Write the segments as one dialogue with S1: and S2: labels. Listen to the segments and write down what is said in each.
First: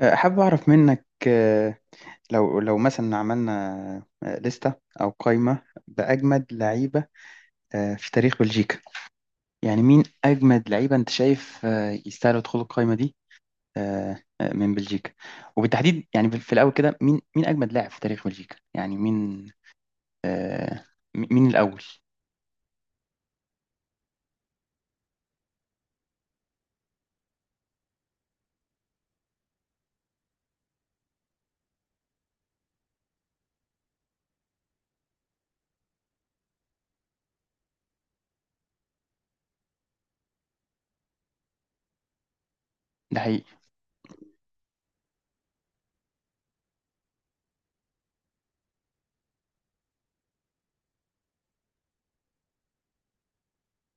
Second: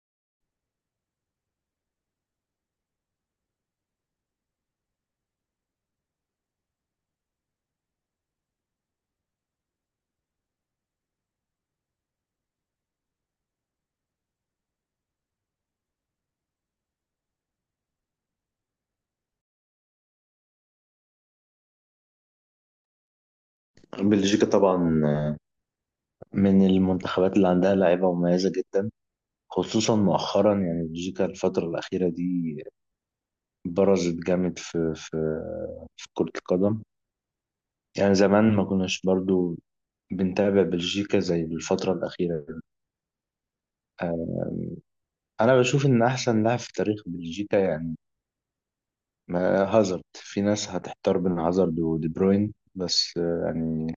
S1: حابب أعرف منك آه، لو لو مثلا عملنا لستة أو قائمة بأجمد لعيبة في تاريخ بلجيكا، يعني مين أجمد لعيبة أنت شايف يستاهلوا يدخلوا القائمة دي من بلجيكا، وبالتحديد يعني في الأول كده مين أجمد لاعب في تاريخ بلجيكا؟ يعني مين؟ آه، مين الأول؟
S2: بلجيكا طبعا من المنتخبات اللي عندها لعيبة مميزة جدا، خصوصا مؤخرا يعني بلجيكا الفترة الأخيرة دي برزت جامد في كرة القدم. يعني زمان ما كناش برضو بنتابع بلجيكا زي الفترة الأخيرة دي.
S1: ده حقيقي.
S2: آه، أنا بشوف إن أحسن لاعب في تاريخ بلجيكا يعني هازارد، في ناس هتحتار بين هازارد ودي بروين، بس يعني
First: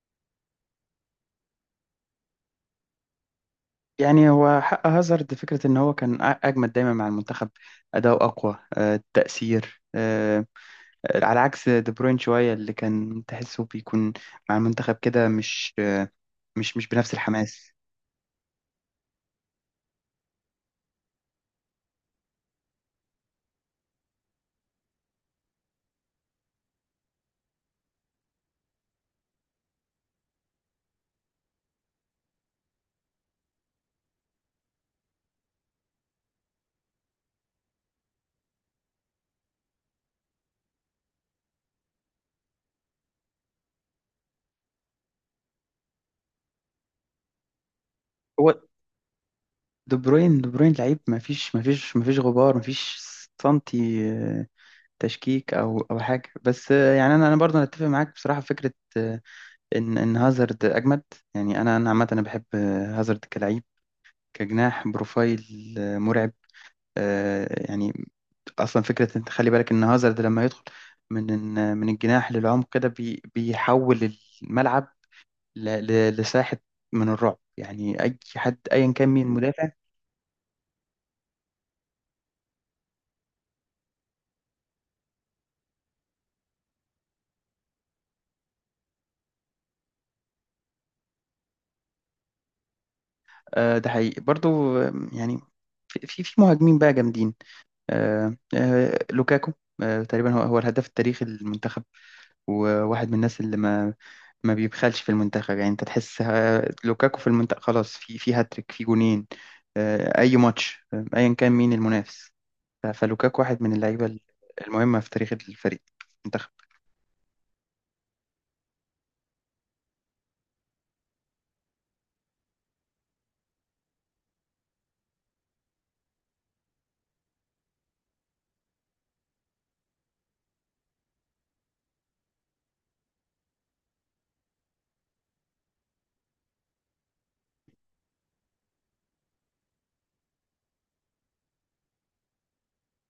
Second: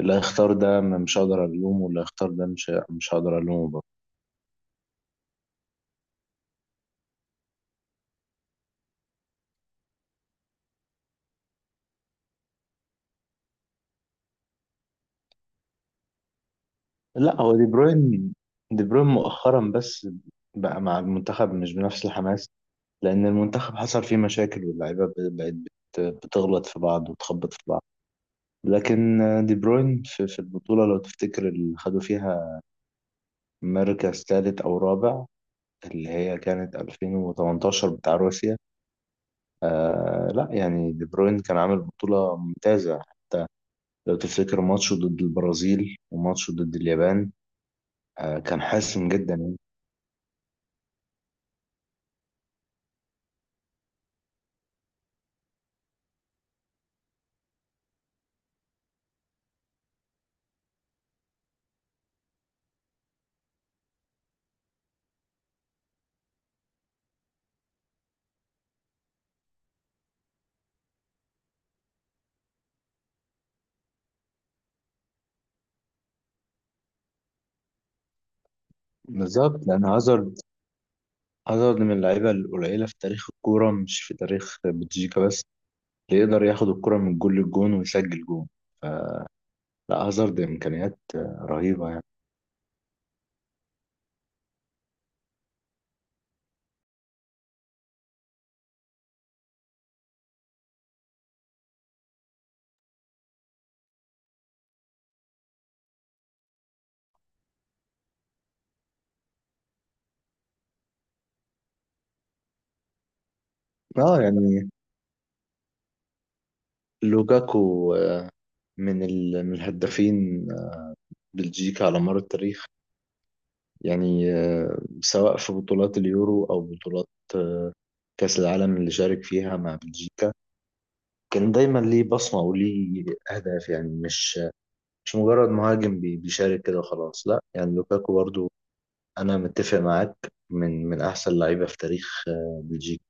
S2: اللي هيختار ده مش هقدر ألومه، واللي هيختار ده مش هقدر ألومه.
S1: يعني هو حق هازارد فكرة إن هو كان أجمد دايما مع المنتخب، أداؤه أقوى التأثير، على عكس دي بروين شوية، اللي كان تحسه بيكون مع المنتخب كده مش بنفس
S2: لا، هو دي
S1: الحماس.
S2: بروين، دي بروين مؤخرا بس بقى مع المنتخب مش بنفس الحماس، لأن المنتخب حصل فيه مشاكل واللعيبة بقت بتغلط في بعض وتخبط في بعض. لكن دي بروين في البطولة، لو تفتكر اللي خدوا فيها مركز ثالث أو رابع، اللي هي كانت 2018 بتاع روسيا، لا يعني دي بروين كان عامل بطولة ممتازة، لو تفتكر ماتشه ضد البرازيل وماتشه ضد اليابان،
S1: هو
S2: كان حاسم جدا يعني.
S1: دي بروين لعيب، ما فيش غبار، ما فيش سنتي تشكيك او حاجه، بس يعني انا برضه أنا اتفق معاك بصراحه في فكره آه، ان هازارد اجمد. يعني انا عامه انا بحب هازارد كلعيب كجناح، بروفايل مرعب. يعني اصلا فكره انت خلي بالك ان هازارد لما يدخل من من الجناح للعمق كده بيحول الملعب لساحه من الرعب، يعني اي حد ايا كان مين
S2: بالظبط،
S1: المدافع.
S2: لأن هازارد عدد من اللعيبة القليلة في تاريخ الكورة، مش في تاريخ بلجيكا بس، اللي يقدر ياخد الكرة من جول للجون ويسجل جون. لا، هازارد إمكانيات رهيبة يعني.
S1: ده حقيقي برضو. يعني في مهاجمين بقى جامدين، لوكاكو تقريبا هو الهداف التاريخي للمنتخب، وواحد من الناس اللي ما بيبخلش في المنتخب. يعني انت تحس لوكاكو في المنتخب خلاص، في في هاتريك، في جونين، اي ماتش ايا كان مين المنافس. فلوكاكو واحد من اللعيبة
S2: اه يعني
S1: المهمة في تاريخ الفريق، المنتخب.
S2: لوكاكو من الهدافين بلجيكا على مر التاريخ، يعني سواء في بطولات اليورو أو بطولات آه، كأس العالم اللي شارك فيها مع بلجيكا، كان دايما ليه بصمة وليه أهداف، يعني مش مجرد مهاجم بيشارك كده وخلاص. لا، يعني لوكاكو برضو انا متفق معاك، من احسن لعيبه في تاريخ بلجيكا.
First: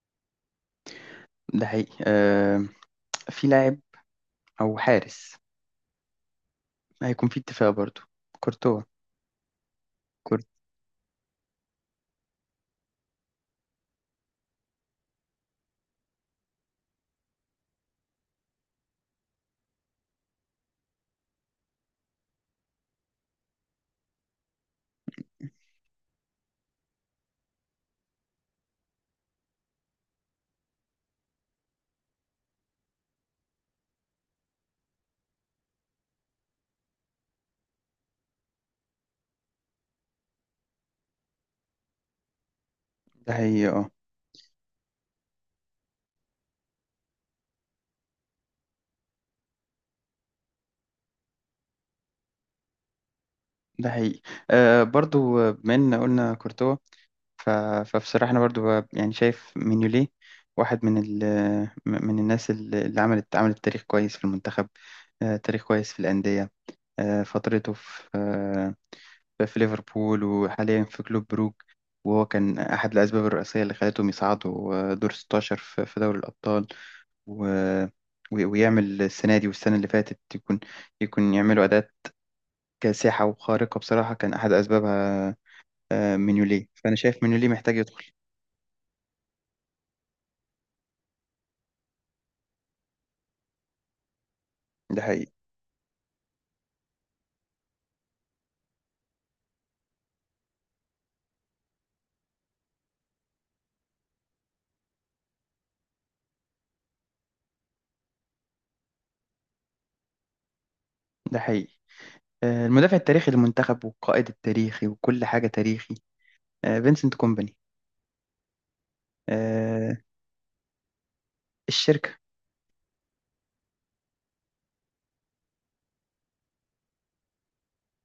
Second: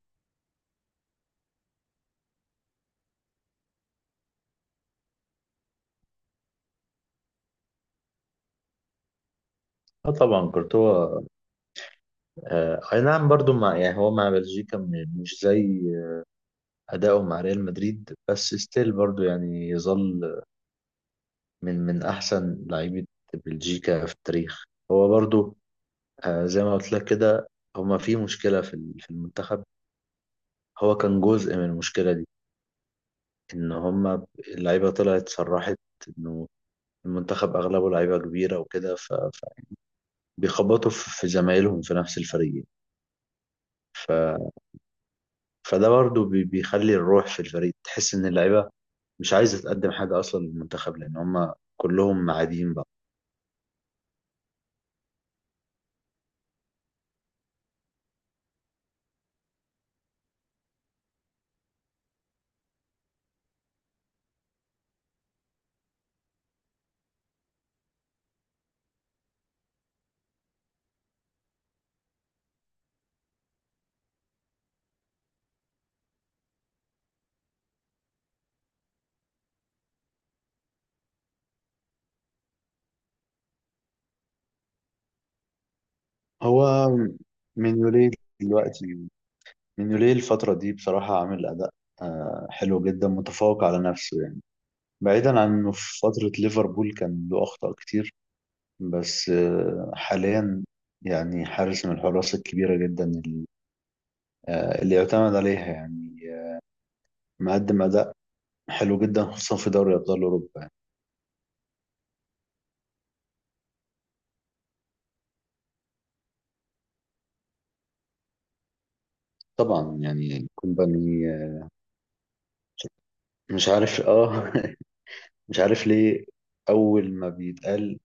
S1: ده حقيقي. في لاعب أو حارس هيكون في اتفاق برضو، كورتوا.
S2: اه
S1: كور-
S2: طبعا كورتوا، اي نعم برضو، مع يعني هو مع بلجيكا مش زي اداؤه مع ريال مدريد، بس ستيل برضو يعني يظل من احسن لعيبه بلجيكا في التاريخ. هو برضو زي ما قلت لك كده، هما في مشكله في المنتخب، هو كان جزء من المشكله دي، ان هما اللعيبه طلعت صرحت انه المنتخب اغلبه لعيبه كبيره وكده، بيخبطوا في زمايلهم في نفس الفريق.
S1: ده حقيقي. اه،
S2: ف... فده برضه بيخلي الروح في الفريق تحس ان اللعيبه مش عايزه تقدم حاجه اصلا للمنتخب، لان هم كلهم قاعدين بقى.
S1: ده حقيقي. آه برضو آه، بما ان قلنا كورتوا، ف... فبصراحة انا برضو يعني شايف مينيولي واحد من من الناس اللي عملت تاريخ كويس في المنتخب، آه تاريخ كويس في الأندية، آه فترته في في ليفربول وحاليا في كلوب بروك. وهو كان أحد الأسباب الرئيسية اللي خلتهم يصعدوا دور 16 في في دوري الأبطال، و... ويعمل السنة دي والسنة اللي فاتت، يكون يعملوا أداءات كاسحة وخارقة. بصراحة كان أحد أسبابها مينيولي،
S2: هو
S1: فأنا شايف مينيولي محتاج يدخل.
S2: مينيولي دلوقتي، مينيولي الفتره دي بصراحه عامل اداء حلو جدا، متفوق على نفسه يعني.
S1: ده حقيقي.
S2: بعيدا عن انه في فتره ليفربول كان له اخطاء كتير، بس حاليا يعني حارس من الحراس الكبيره جدا اللي اللي يعتمد عليها، يعني مقدم اداء حلو جدا، خصوصا في دوري ابطال اوروبا يعني.
S1: ده حقيقي. المدافع التاريخي للمنتخب والقائد التاريخي وكل حاجة تاريخي فينسنت كومباني آه،
S2: طبعا يعني كومباني،
S1: الشركة
S2: مش عارف مش عارف ليه اول ما بيتقال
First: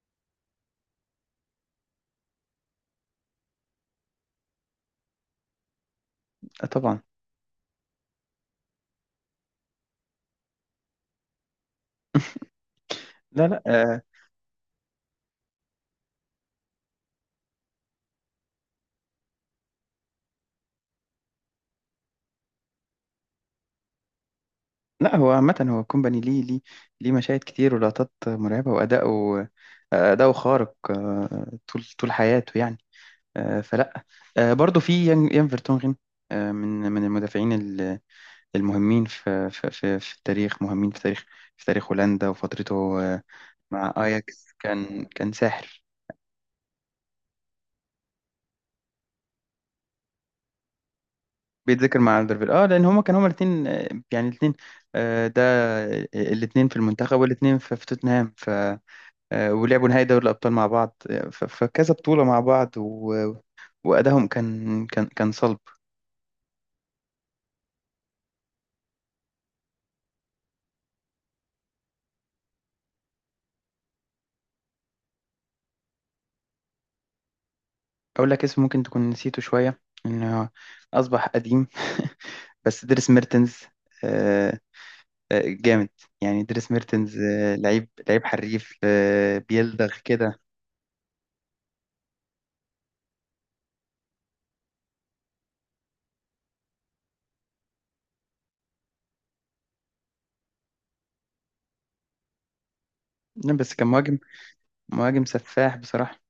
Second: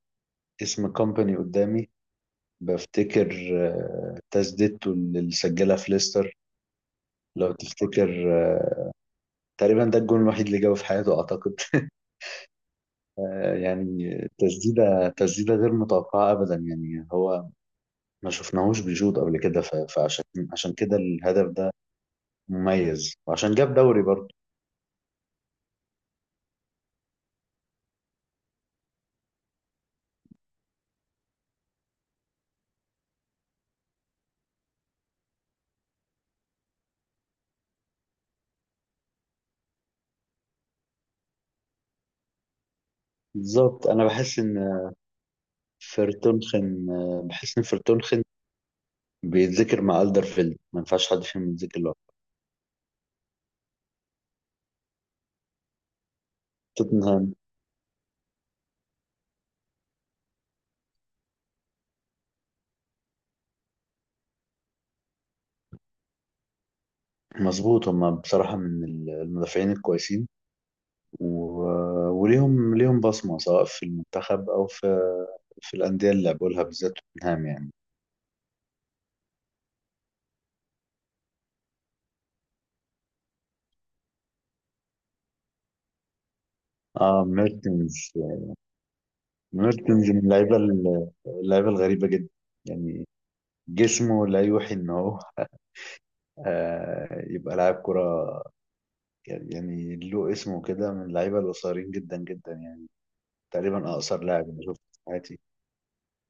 S2: اسم كومباني قدامي بفتكر تسديدته اللي سجلها في ليستر.
S1: طبعا.
S2: لو تفتكر، آه، تقريبا ده الجون الوحيد اللي جابه في حياته اعتقد.
S1: لا لا
S2: يعني تسديده غير متوقعه ابدا، يعني هو ما شفناهوش بيشوط قبل كده، ف- فعشان عشان كده الهدف ده مميز، وعشان جاب دوري برضه.
S1: لا هو عامة، هو كومباني ليه مشاهد كتير ولقطات مرعبة، وأداؤه خارق طول حياته يعني. آه، فلا آه، برضو في يان فيرتونغن من المدافعين المهمين في التاريخ، مهمين في تاريخ، في تاريخ هولندا. وفترته
S2: بالظبط،
S1: مع
S2: انا
S1: اياكس كان كان ساحر.
S2: بحس ان فرتونخن بيتذكر مع الدرفيلد، ما ينفعش حد فيهم يتذكر لوحده.
S1: بيتذكر مع الدربيل، اه لان هما كانوا هما الاثنين، يعني الاثنين ده، الاثنين في المنتخب
S2: توتنهام.
S1: والاثنين في في توتنهام ولعبوا نهائي دوري الأبطال مع بعض فكذا بطولة مع بعض، وأدائهم كان كان صلب.
S2: مظبوط، هما بصراحة من المدافعين الكويسين، و... وليهم بصمة سواء في المنتخب أو في الأندية اللي لعبوا لها، بالذات توتنهام يعني.
S1: أقول لك اسم ممكن تكون نسيته شوية، إنه أصبح قديم بس دريس ميرتنز آه، جامد. يعني دريس ميرتنز
S2: اه
S1: لعيب
S2: ميرتنز
S1: لعيب حريف بيلدغ
S2: ميرتنز من
S1: كده.
S2: اللعيبة اللعيبة الغريبة جدا، يعني جسمه لا يوحي إن هو يبقى لاعب كرة، يعني له اسمه كده، من اللعيبة القصيرين جدا جدا يعني،
S1: لا، بس كان
S2: تقريبا
S1: مهاجم،
S2: اقصر لاعب انا شفته في
S1: مهاجم
S2: حياتي،
S1: سفاح بصراحة،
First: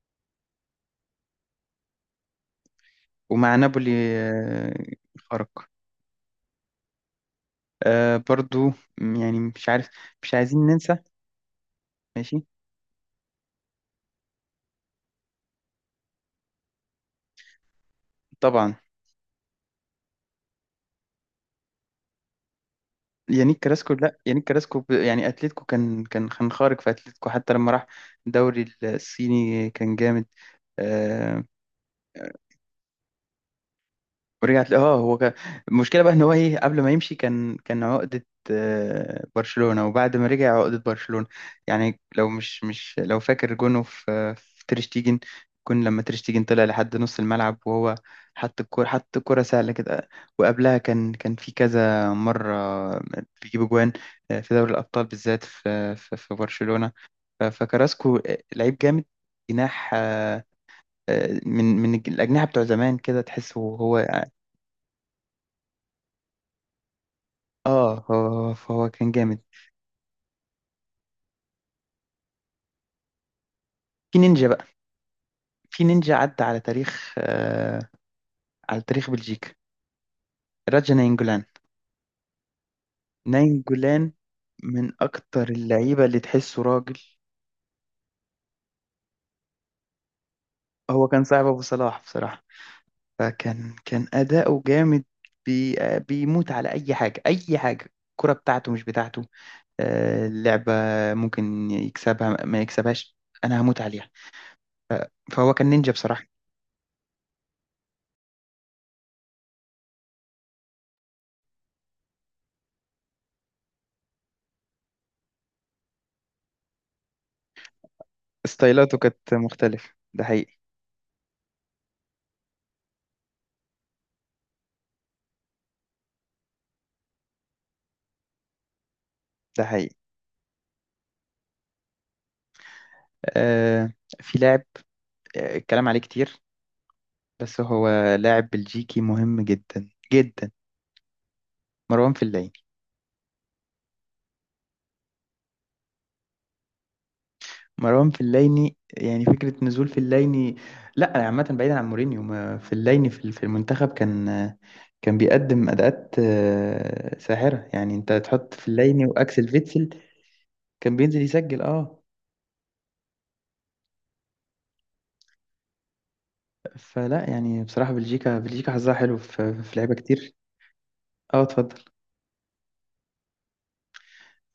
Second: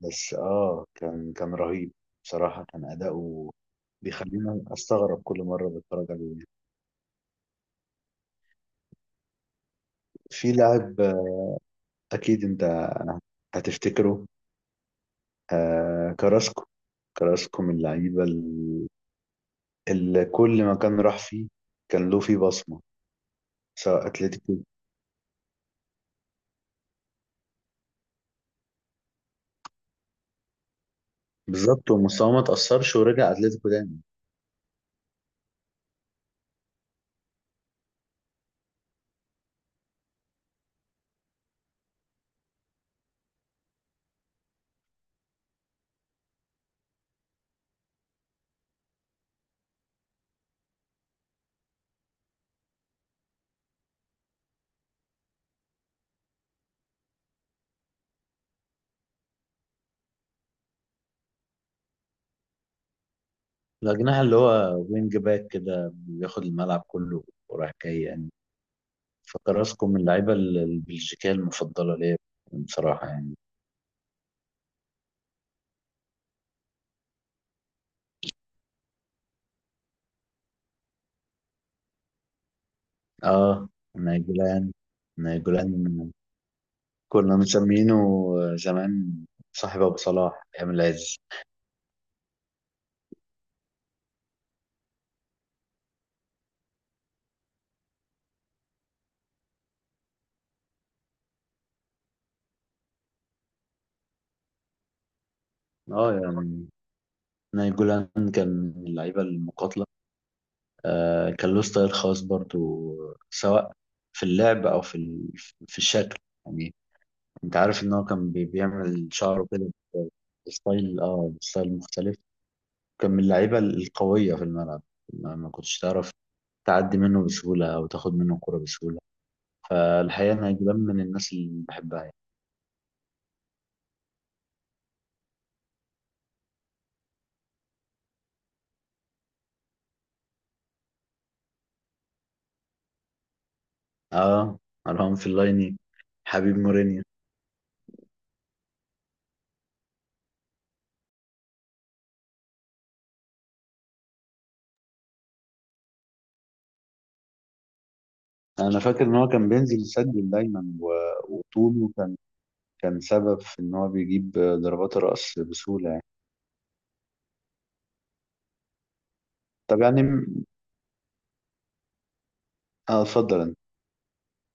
S2: بس كان رهيب بصراحه، كان اداؤه
S1: ومع نابولي
S2: بيخليني
S1: آه،
S2: استغرب كل مره
S1: خرق.
S2: بتفرج عليه.
S1: آه، برضو يعني مش عارف، مش
S2: في
S1: عايزين ننسى.
S2: لاعب
S1: ماشي.
S2: اكيد انت هتفتكره، آه كراسكو كراسكو من اللعيبه
S1: طبعا.
S2: اللي كل ما كان راح فيه كان له فيه بصمه،
S1: يانيك كراسكو،
S2: سواء
S1: لا يانيك
S2: اتلتيكو،
S1: كراسكو يعني اتلتيكو، كان خارق في اتلتيكو، حتى لما راح الدوري الصيني كان جامد آه،
S2: بالظبط ومستواه ما تاثرش ورجع اتلتيكو تاني.
S1: ورجعت. اه هو كان، المشكله بقى ان هو ايه، قبل ما يمشي كان عقده برشلونه، وبعد ما رجع عقده برشلونه. يعني لو مش مش لو فاكر جونه في في تريشتيجن، كون لما تريشتيجن طلع لحد نص الملعب وهو حط الكوره، سهله كده. وقبلها كان في كذا مره بيجيب جوان في دوري الابطال بالذات في في, في برشلونه. فكراسكو لعيب جامد، جناح من الأجنحة بتوع زمان كده تحسه هو.
S2: الاجنحه اللي هو وينج باك كده بياخد الملعب كله ورايح جاي
S1: اه
S2: يعني.
S1: هو، كان جامد.
S2: فكراسكو من اللعيبة البلجيكية المفضلة ليا بصراحة يعني.
S1: في نينجا بقى، في نينجا عدى على تاريخ على تاريخ بلجيكا، راجا ناينجولان،
S2: اه
S1: ناينجولان،
S2: نايجولان
S1: من اكتر
S2: نايجولان
S1: اللعيبه اللي تحسه راجل.
S2: كنا مسمينه زمان صاحب أبو صلاح أيام
S1: هو
S2: العز.
S1: كان صاحب ابو صلاح بصراحه، كان اداؤه جامد، بي آه، بيموت على اي حاجه، اي حاجه الكره بتاعته مش بتاعته، آه اللعبه ممكن يكسبها ما يكسبهاش، انا هموت عليها. فهو كان نينجا
S2: اه
S1: بصراحه.
S2: يعني نايجولان كان من اللعيبة المقاتلة، كان له ستايل خاص برضو، سواء في اللعب أو في الشكل، يعني أنت عارف إن هو كان
S1: ستايلاته
S2: بيعمل
S1: كانت
S2: شعره كده
S1: مختلفه، ده حقيقي.
S2: بستايل مختلف. كان من اللعيبة القوية في الملعب، ما كنتش تعرف تعدي منه بسهولة أو تاخد منه الكرة بسهولة.
S1: ده حقيقي.
S2: فالحقيقة أنا جبان من الناس اللي بحبها يعني.
S1: آه في لاعب الكلام عليه كتير، بس هو لاعب بلجيكي مهم جدا جدا، مروان فليني.
S2: آه أرقام في اللايني، حبيب مورينيو.
S1: مروان فليني، يعني فكرة نزول فليني، لا عامة بعيدا عن مورينيو، فليني في في المنتخب كان كان بيقدم أداءات ساحرة. يعني انت تحط
S2: أنا فاكر
S1: فليني
S2: إن هو
S1: وأكسل
S2: كان بينزل
S1: فيتسل.
S2: يسجل دايما،
S1: كان بينزل يسجل،
S2: وطوله
S1: اه.
S2: كان سبب في إن هو بيجيب ضربات الرأس بسهولة يعني.
S1: يعني بصراحة بلجيكا، بلجيكا حظها حلو في في
S2: طب
S1: لعيبة
S2: يعني
S1: كتير. اه، اتفضل.
S2: اتفضل أنت.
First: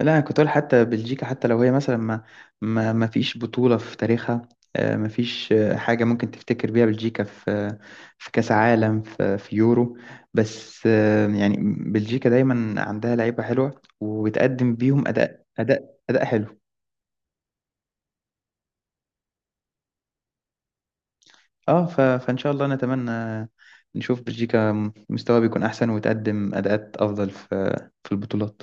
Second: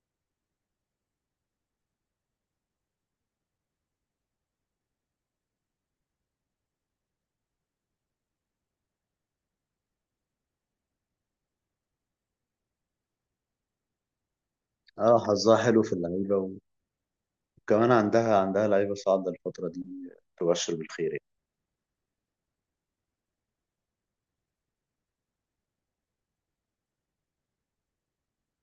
S1: لا أنا كنت أقول، حتى بلجيكا حتى لو هي مثلا ما ما ما فيش بطولة في تاريخها، ما فيش حاجة ممكن تفتكر بيها بلجيكا في في كأس عالم، في, في يورو، بس يعني بلجيكا دايما عندها لعيبة حلوة وبتقدم بيهم أداء
S2: حظها حلو في
S1: أداء أداء
S2: اللعيبة،
S1: حلو.
S2: وكمان عندها لعيبة صاعدة الفترة دي تبشر بالخير يعني.
S1: اه فإن شاء الله نتمنى نشوف بلجيكا مستواها بيكون أحسن وتقدم أداءات أفضل في في البطولات.